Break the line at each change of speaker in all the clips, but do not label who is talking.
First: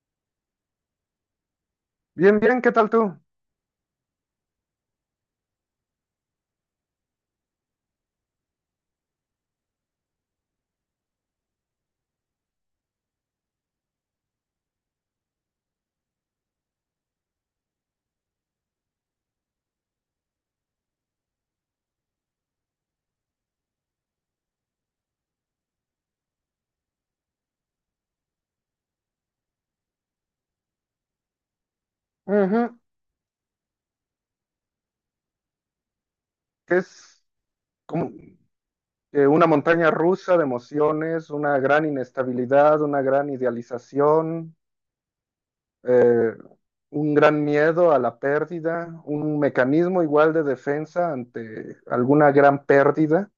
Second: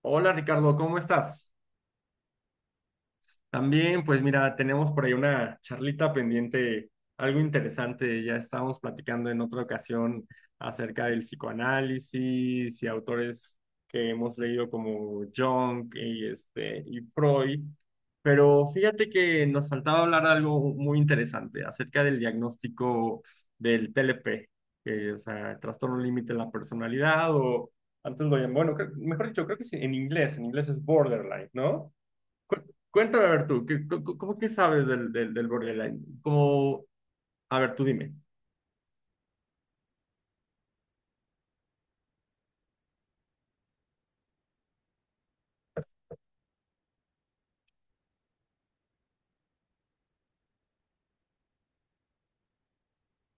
Hola Ricardo, ¿cómo estás?
Bien, bien, ¿qué tal tú?
También, pues mira, tenemos por ahí una charlita pendiente, algo interesante. Ya estábamos platicando en otra ocasión acerca del psicoanálisis y autores que hemos leído como Jung y Freud. Pero fíjate que nos faltaba hablar de algo muy interesante acerca del diagnóstico del TLP, que, o sea, trastorno límite de la personalidad, o antes lo llaman, bueno, mejor dicho, creo que sí, en inglés es borderline, ¿no?
Ujú,
Cu- Cuéntame, a ver tú, ¿cómo que sabes del borderline?
que
Como,
Es
a ver, tú
como
dime.
una montaña rusa de emociones, una gran inestabilidad, una gran idealización, eh, un gran miedo a la pérdida, un mecanismo igual de defensa ante alguna gran pérdida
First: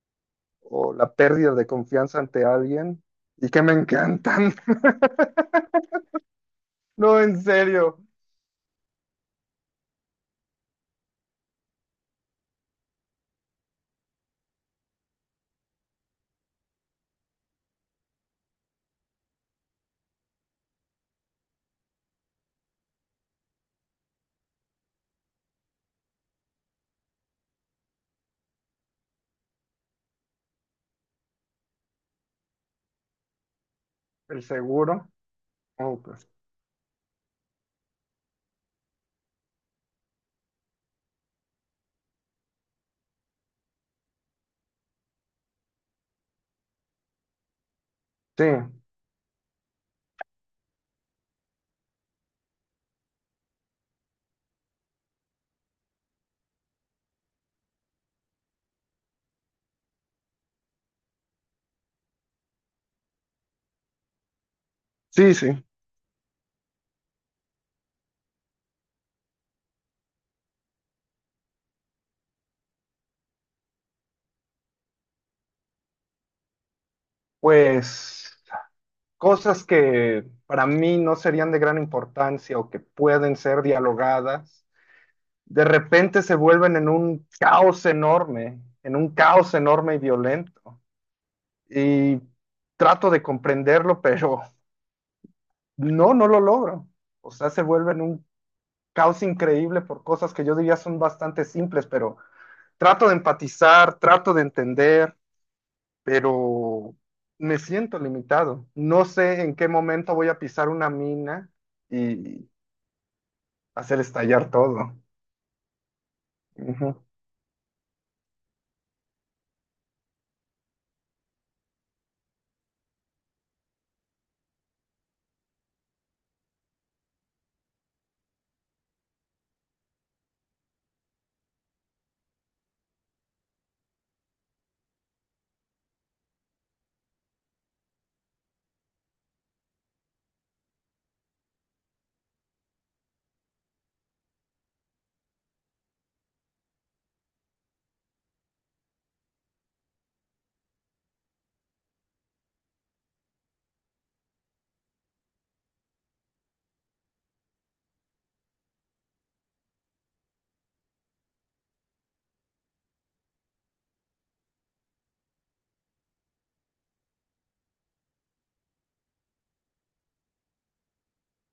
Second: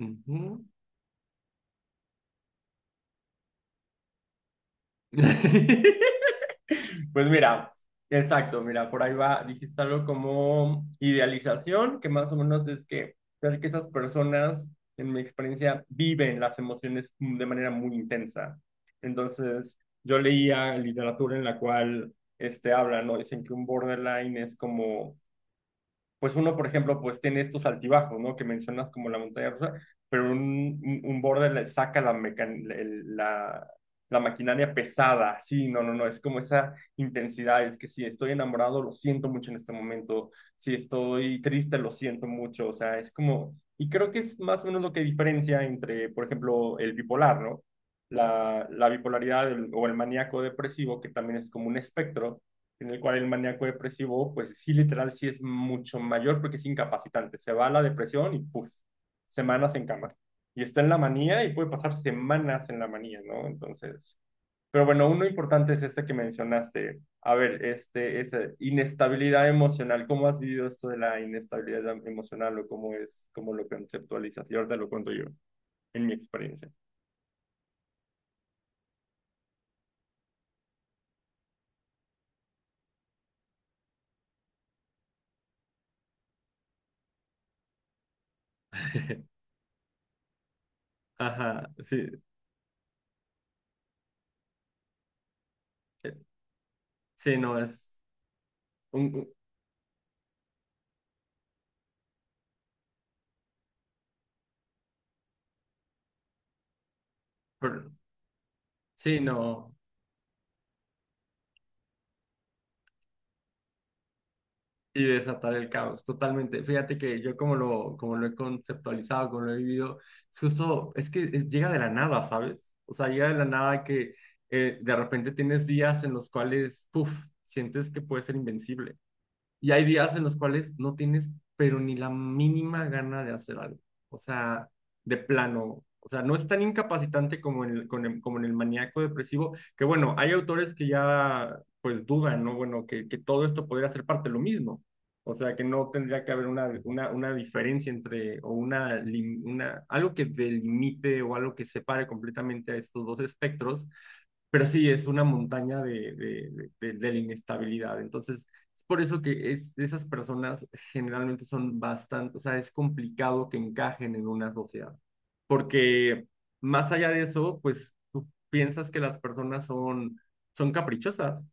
Ujú.
o la pérdida de confianza ante alguien. Y que me encantan. No,
Pues
en
mira,
serio.
exacto, mira, por ahí va, dijiste algo como idealización, que más o menos es que, ver que esas personas, en mi experiencia, viven las emociones de manera muy intensa. Entonces, yo leía literatura en la cual hablan, ¿no? Dicen que un borderline es como, pues uno, por ejemplo, pues tiene estos altibajos, ¿no?, que mencionas como la montaña rusa, pero un border le saca la, mecan- el- la
El
maquinaria
seguro.
pesada. Sí, no, no,
Oh,
no, es
pues,
como esa intensidad, es que si estoy enamorado, lo siento mucho en este momento, si estoy triste, lo siento mucho, o sea, es como, y creo que es más o menos lo que diferencia entre, por ejemplo, el bipolar, ¿no?
sí,
La bipolaridad, o el maníaco depresivo, que también es como un espectro, en el cual el maníaco depresivo, pues sí, literal, sí es mucho mayor porque es incapacitante. Se va a la depresión y puff, semanas en cama. Y está en la manía y puede pasar semanas en la manía, ¿no? Entonces, pero bueno, uno
sí, sí.
importante es este que mencionaste. A ver, esa inestabilidad emocional. ¿Cómo has vivido esto de la inestabilidad emocional, o cómo es, cómo lo conceptualizas? Y ahora te lo cuento yo, en mi experiencia.
Pues cosas que para mí no serían de gran importancia o que pueden ser dialogadas, de repente se vuelven en un caos enorme, en un caos enorme y violento.
Ajá, sí,
Y trato de comprenderlo, pero no,
eh,
no lo logro. O
sí,
sea,
no,
se vuelve
es
en un
un,
caos
un-
increíble por cosas que yo diría son bastante simples, pero trato de empatizar, trato de entender, pero me
pero-
siento limitado. No
sí,
sé en qué
no.
momento voy a pisar una mina y hacer estallar todo.
Y desatar el caos, totalmente.
Ujú.
Fíjate que yo como lo he conceptualizado, como lo he vivido, es justo, es que llega de la nada, ¿sabes? O sea, llega de la nada que de repente tienes días en los cuales, puff, sientes que puedes ser invencible. Y hay días en los cuales no tienes, pero ni la mínima gana de hacer algo. O sea, de plano. O sea, no es tan incapacitante como en el, con el- como en el maníaco depresivo, que bueno, hay autores que ya pues dudan, ¿no? Bueno, que todo esto podría ser parte de lo mismo. O sea, que no tendría que haber una, una diferencia entre, o una, una, algo que delimite o algo que separe completamente a estos dos espectros, pero sí es una montaña de la inestabilidad. Entonces, es por eso que es, esas personas generalmente son bastante, o sea, es complicado que encajen en una sociedad, porque más allá de eso, pues tú piensas que las personas son, caprichosas,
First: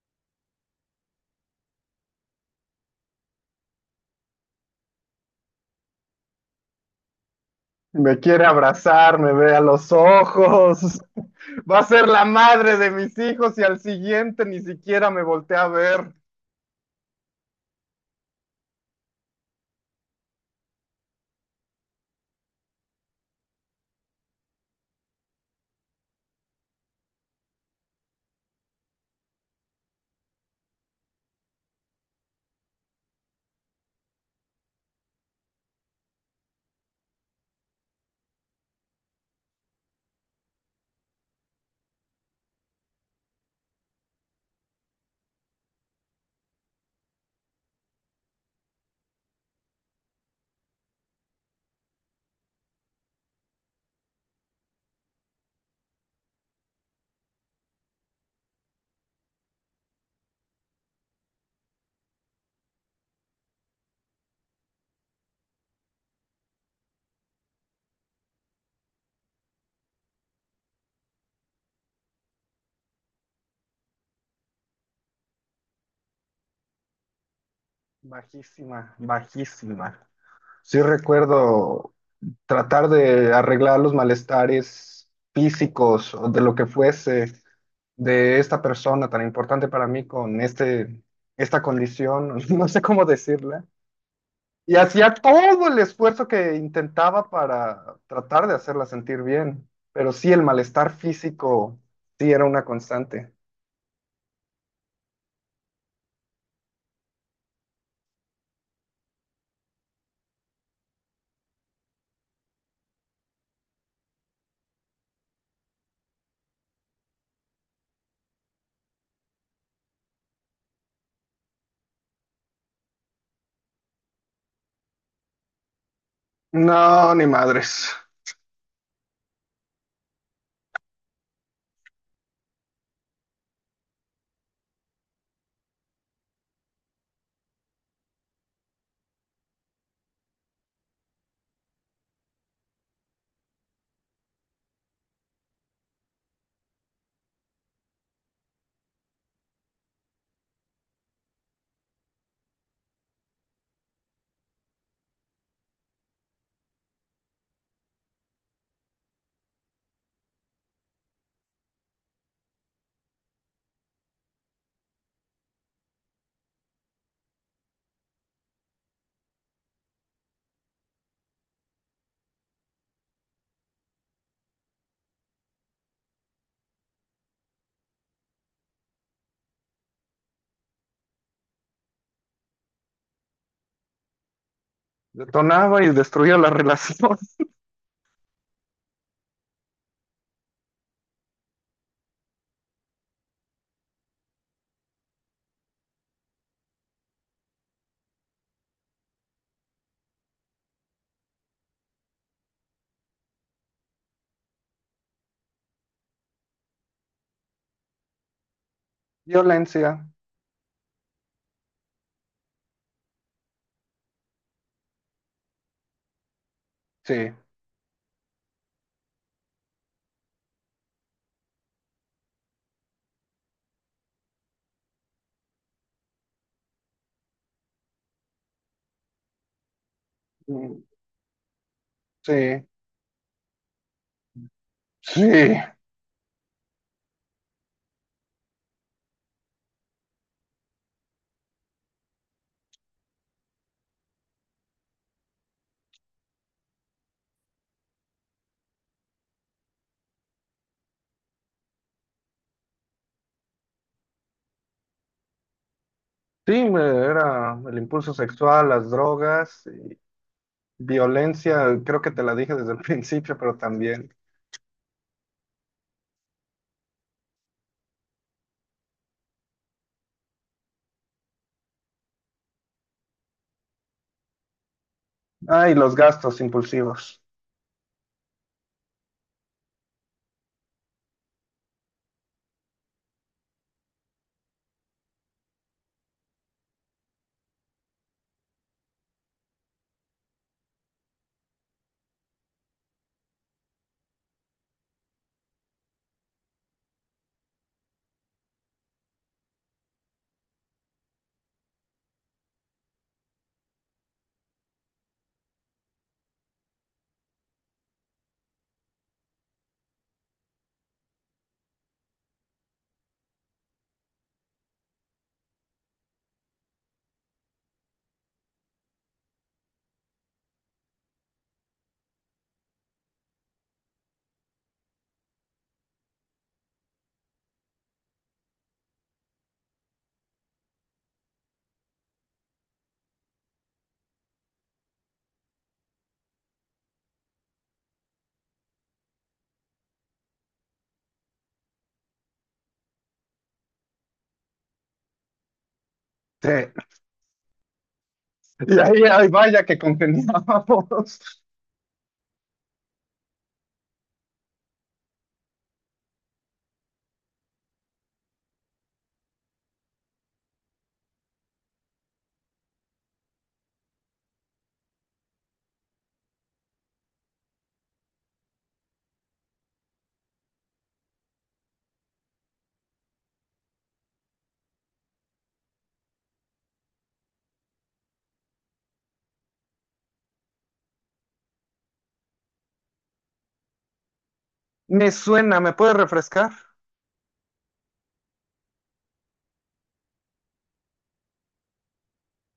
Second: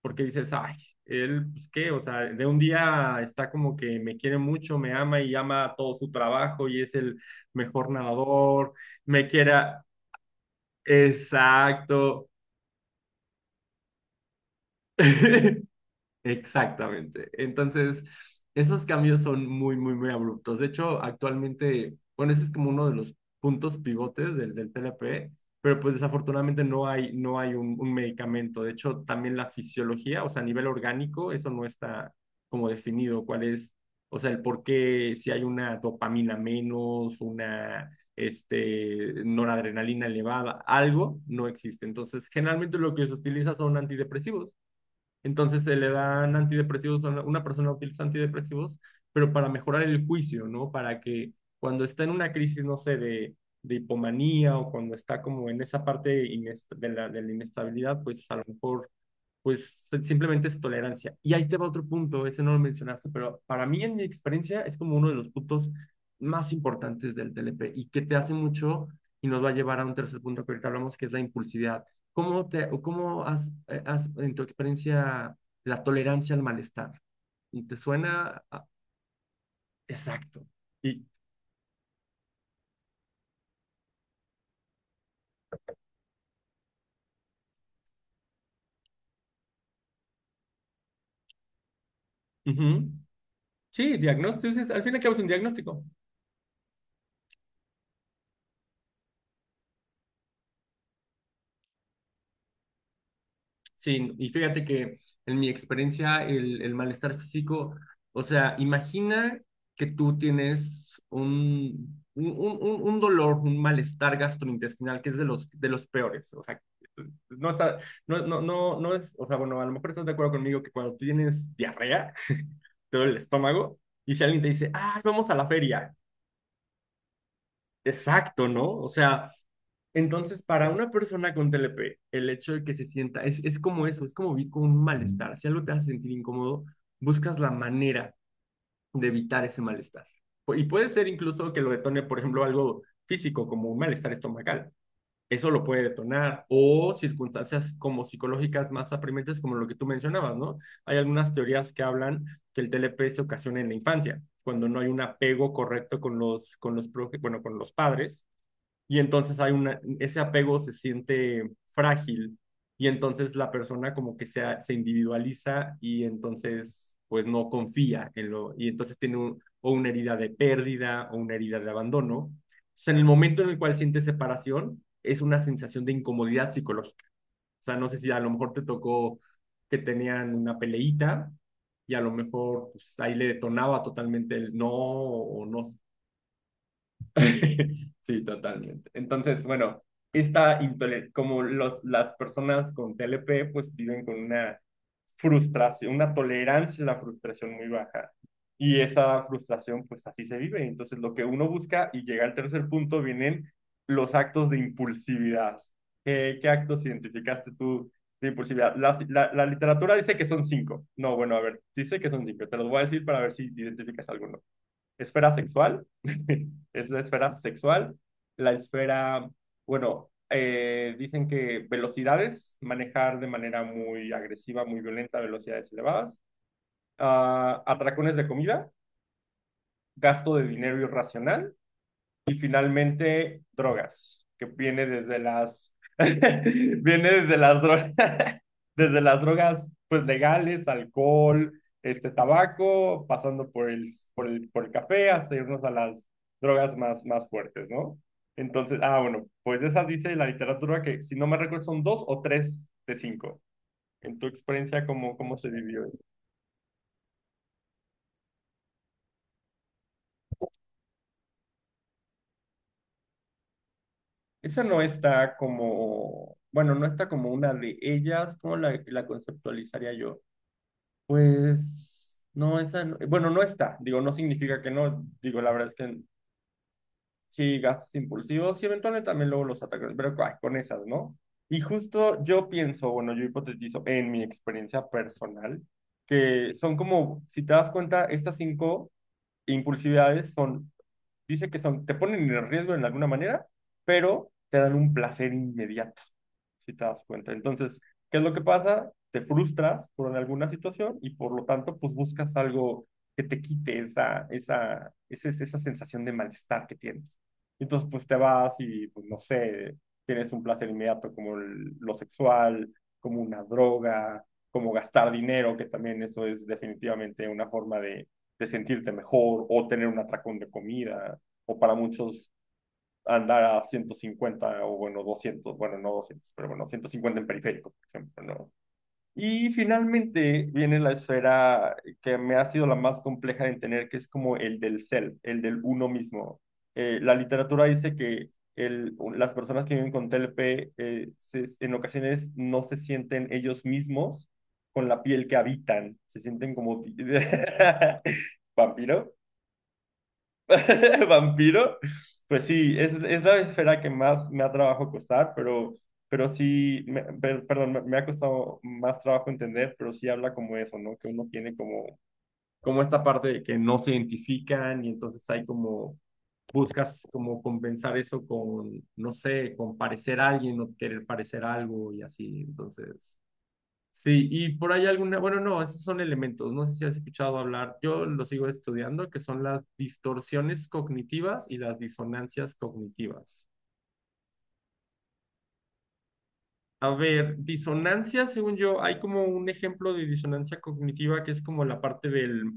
porque dices, ay, él, pues qué, o sea, de un día está como que me quiere mucho, me ama y ama todo su trabajo y es el mejor
Me quiere
nadador,
abrazar,
me
me ve a
quiera,
los ojos. Va a ser la
exacto.
madre de mis hijos y al siguiente ni siquiera me voltea a ver.
Exactamente. Entonces, esos cambios son muy, muy, muy abruptos. De hecho, actualmente, bueno, ese es como uno de los puntos pivotes del TLP, pero pues desafortunadamente no hay un medicamento. De hecho, también la fisiología, o sea, a nivel orgánico, eso no está como definido cuál es, o sea, el por qué, si hay una dopamina menos, una noradrenalina elevada, algo no existe. Entonces, generalmente lo que se utiliza son antidepresivos. Entonces se le dan antidepresivos, a una persona utiliza antidepresivos, pero para mejorar el juicio, ¿no? Para que cuando está en una crisis, no sé, de hipomanía, o cuando está como en esa parte de la inestabilidad, pues a lo mejor pues si, simplemente es tolerancia. Y ahí te va otro punto, ese no lo mencionaste, pero para mí en mi experiencia es como uno de los puntos más importantes del TLP y que te hace mucho y nos va a llevar a un tercer punto que ahorita hablamos, que es la impulsividad. ¿Cómo, te, o cómo has, has en tu experiencia la tolerancia al malestar? ¿Te suena?
Bajísima, bajísima.
Exacto.
Sí,
Y,
recuerdo tratar de arreglar los malestares físicos o de lo que fuese de esta persona tan importante para mí con esta condición, no sé
ujú.
cómo decirla.
Sí, diagnóstico,
Y
al fin y al cabo
hacía
es un
todo el
diagnóstico.
esfuerzo que intentaba para tratar de hacerla sentir bien, pero sí, el malestar físico sí era una constante.
Sí, y fíjate que en mi experiencia el malestar físico, o sea, imagina que tú tienes un dolor, un malestar gastrointestinal que es de los peores, o sea, no está, no, no, no, no es, o sea, bueno, a lo mejor estás de acuerdo conmigo que cuando tienes diarrea, te duele el estómago, y si alguien te dice, ay, vamos a la feria,
No, ni madres.
exacto, ¿no? O sea, entonces, para una persona con TLP, el hecho de que se sienta, es como eso, es como vivir con un malestar. Si algo te hace sentir incómodo, buscas la manera de evitar ese malestar. Y puede ser incluso que lo detone, por ejemplo, algo físico, como un malestar estomacal. Eso lo puede detonar. O circunstancias como psicológicas más apremiantes, como lo que tú mencionabas, ¿no? Hay algunas teorías que hablan que el TLP se ocasiona en la infancia, cuando no hay un apego correcto con los, bueno, con los padres, y entonces hay una, ese apego se siente frágil y entonces la persona como que se individualiza, y entonces pues no confía en lo, y entonces tiene o una herida de pérdida, o una herida de abandono. O en el momento en el cual siente separación, es una sensación de incomodidad psicológica. O sea, no sé si a lo mejor te tocó que tenían una peleíta y a lo mejor pues, ahí le detonaba totalmente el no o no.
Detonaba y destruía la relación.
Sí, totalmente. Entonces, bueno, como las personas con TLP, pues viven con una frustración, una tolerancia a la frustración muy baja. Y esa frustración, pues así se vive. Entonces, lo que uno busca y llega al tercer punto, vienen los actos de impulsividad. ¿Qué actos identificaste tú de impulsividad? La literatura
Violencia,
dice que son cinco. No, bueno, a ver, dice que son cinco. Te los voy a decir para ver si identificas alguno. Esfera sexual, es la esfera
sí,
sexual, la esfera, bueno, dicen que velocidades, manejar de manera muy agresiva, muy violenta, velocidades elevadas, ah, atracones de comida, gasto de dinero
mm,
irracional, y
sí,
finalmente, drogas, que viene desde
sí.
las, viene desde las drogas, desde las drogas pues legales, alcohol, tabaco, pasando por el café, hasta irnos a las drogas más, más fuertes, ¿no? Entonces, ah, bueno, pues esas dice la literatura que, si no me recuerdo, son dos o tres de cinco. En tu experiencia, ¿cómo se vivió?
Sí, me- era el impulso sexual, las drogas, y violencia, creo que te la dije desde el principio, pero también.
Esa no está como, bueno, no está como una de ellas. ¿Cómo la conceptualizaría yo? Pues no, esa, bueno, no está, digo, no significa que no, digo, la verdad es
Ay, los
que
gastos impulsivos.
sí, gastos impulsivos y eventualmente también luego los ataques, pero ay, con esas, ¿no? Y justo yo pienso, bueno, yo hipotetizo en mi experiencia personal, que son como, si te das cuenta, estas cinco impulsividades son. Dice que son, te ponen en riesgo en alguna manera, pero te dan un placer inmediato, si te das cuenta. Entonces, ¿qué es lo que pasa? Te frustras por alguna situación y por lo tanto, pues buscas algo que te quite esa, esa sensación de malestar que tienes. Entonces, pues te vas y, pues no sé, tienes un placer inmediato como lo sexual, como una droga, como gastar dinero, que también eso es definitivamente una forma de sentirte mejor, o tener un atracón de comida, o para muchos andar a 150, o bueno, 200, bueno, no 200, pero bueno, 150 en periférico, por ejemplo, ¿no? Y finalmente viene la esfera que me ha sido la más compleja de entender, que es como el del self, el del uno mismo. La literatura dice que las personas que viven con TLP en ocasiones no se sienten ellos mismos con la piel que habitan, se sienten
Sí.
como
Y ahí,
vampiro.
ay, vaya que congeniábamos.
Vampiro, pues sí, es la esfera que más me ha trabajo costar, pero, sí, perdón, me ha costado más trabajo entender, pero sí habla como eso, ¿no? Que uno tiene como, como esta parte de que no se identifican y entonces hay como, buscas como compensar eso con, no sé, con parecer a alguien o querer parecer algo y así, entonces... Sí, y por ahí alguna, bueno, no, esos son elementos, no sé si has escuchado hablar, yo lo sigo estudiando, que son las distorsiones cognitivas y las disonancias cognitivas.
Me suena, ¿me puede refrescar?
A ver, disonancia, según yo, hay como un ejemplo de disonancia cognitiva que es como la parte del,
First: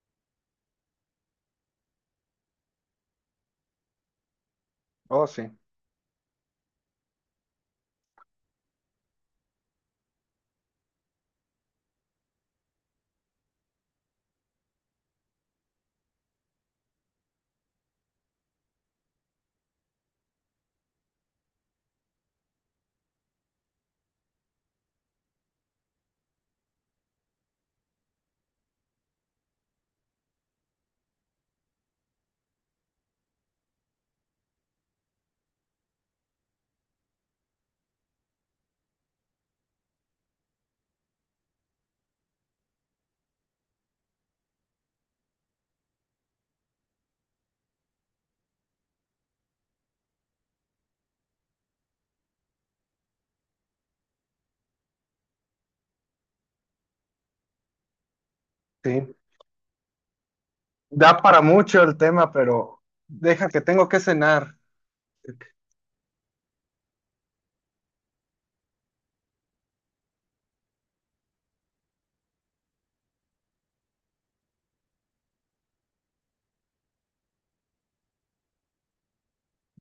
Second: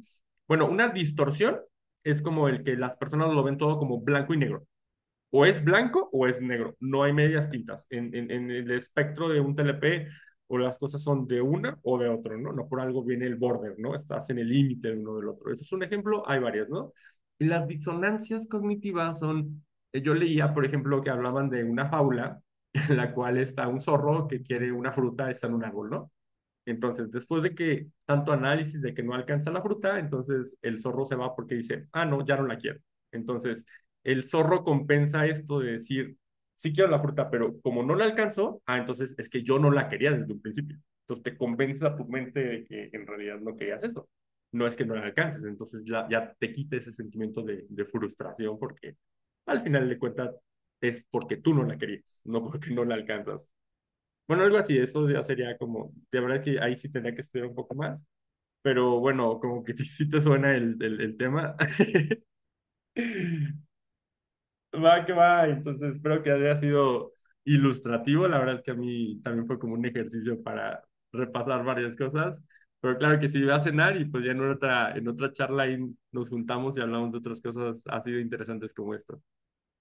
bueno, una distorsión es como el que las personas lo ven todo como blanco y negro.
Oh,
O
sí,
es blanco o es negro. No hay medias tintas. En el espectro de un TLP, o las cosas son de una o de otro, ¿no? No por algo viene el border, ¿no? Estás en el límite de uno del otro. Ese es un ejemplo, hay varias, ¿no? Y las disonancias cognitivas son, yo leía, por ejemplo, que hablaban de una fábula en la cual está un zorro que quiere una fruta, está en un árbol, ¿no? Entonces, después de que tanto análisis de que no alcanza la fruta, entonces el zorro se va porque dice, ah, no, ya no la quiero. Entonces, el zorro compensa esto de decir, sí quiero la fruta, pero como no la alcanzó, ah, entonces es que yo no la quería desde un principio. Entonces, te convences a tu mente de que en realidad no querías eso. No es que no la alcances, entonces ya te quita ese sentimiento de frustración, porque al final de cuentas es porque tú no la querías, no porque no la alcanzas. Bueno, algo así, eso ya sería como, de verdad que ahí sí tendría que estudiar un poco más, pero
sí.
bueno, como que sí te suena el
Da para
tema.
mucho el tema, pero deja que tengo que cenar.
Va, que va, entonces espero que haya sido ilustrativo, la verdad es que a mí también fue como un ejercicio para repasar varias cosas, pero claro que sí, voy a cenar y pues ya en otra charla ahí nos juntamos y hablamos de otras cosas así de interesantes como esto.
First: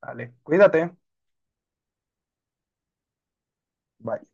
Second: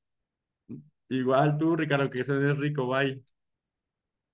Vale, cuídate.
Igual tú, Ricardo, que se rico, bye.
Bye.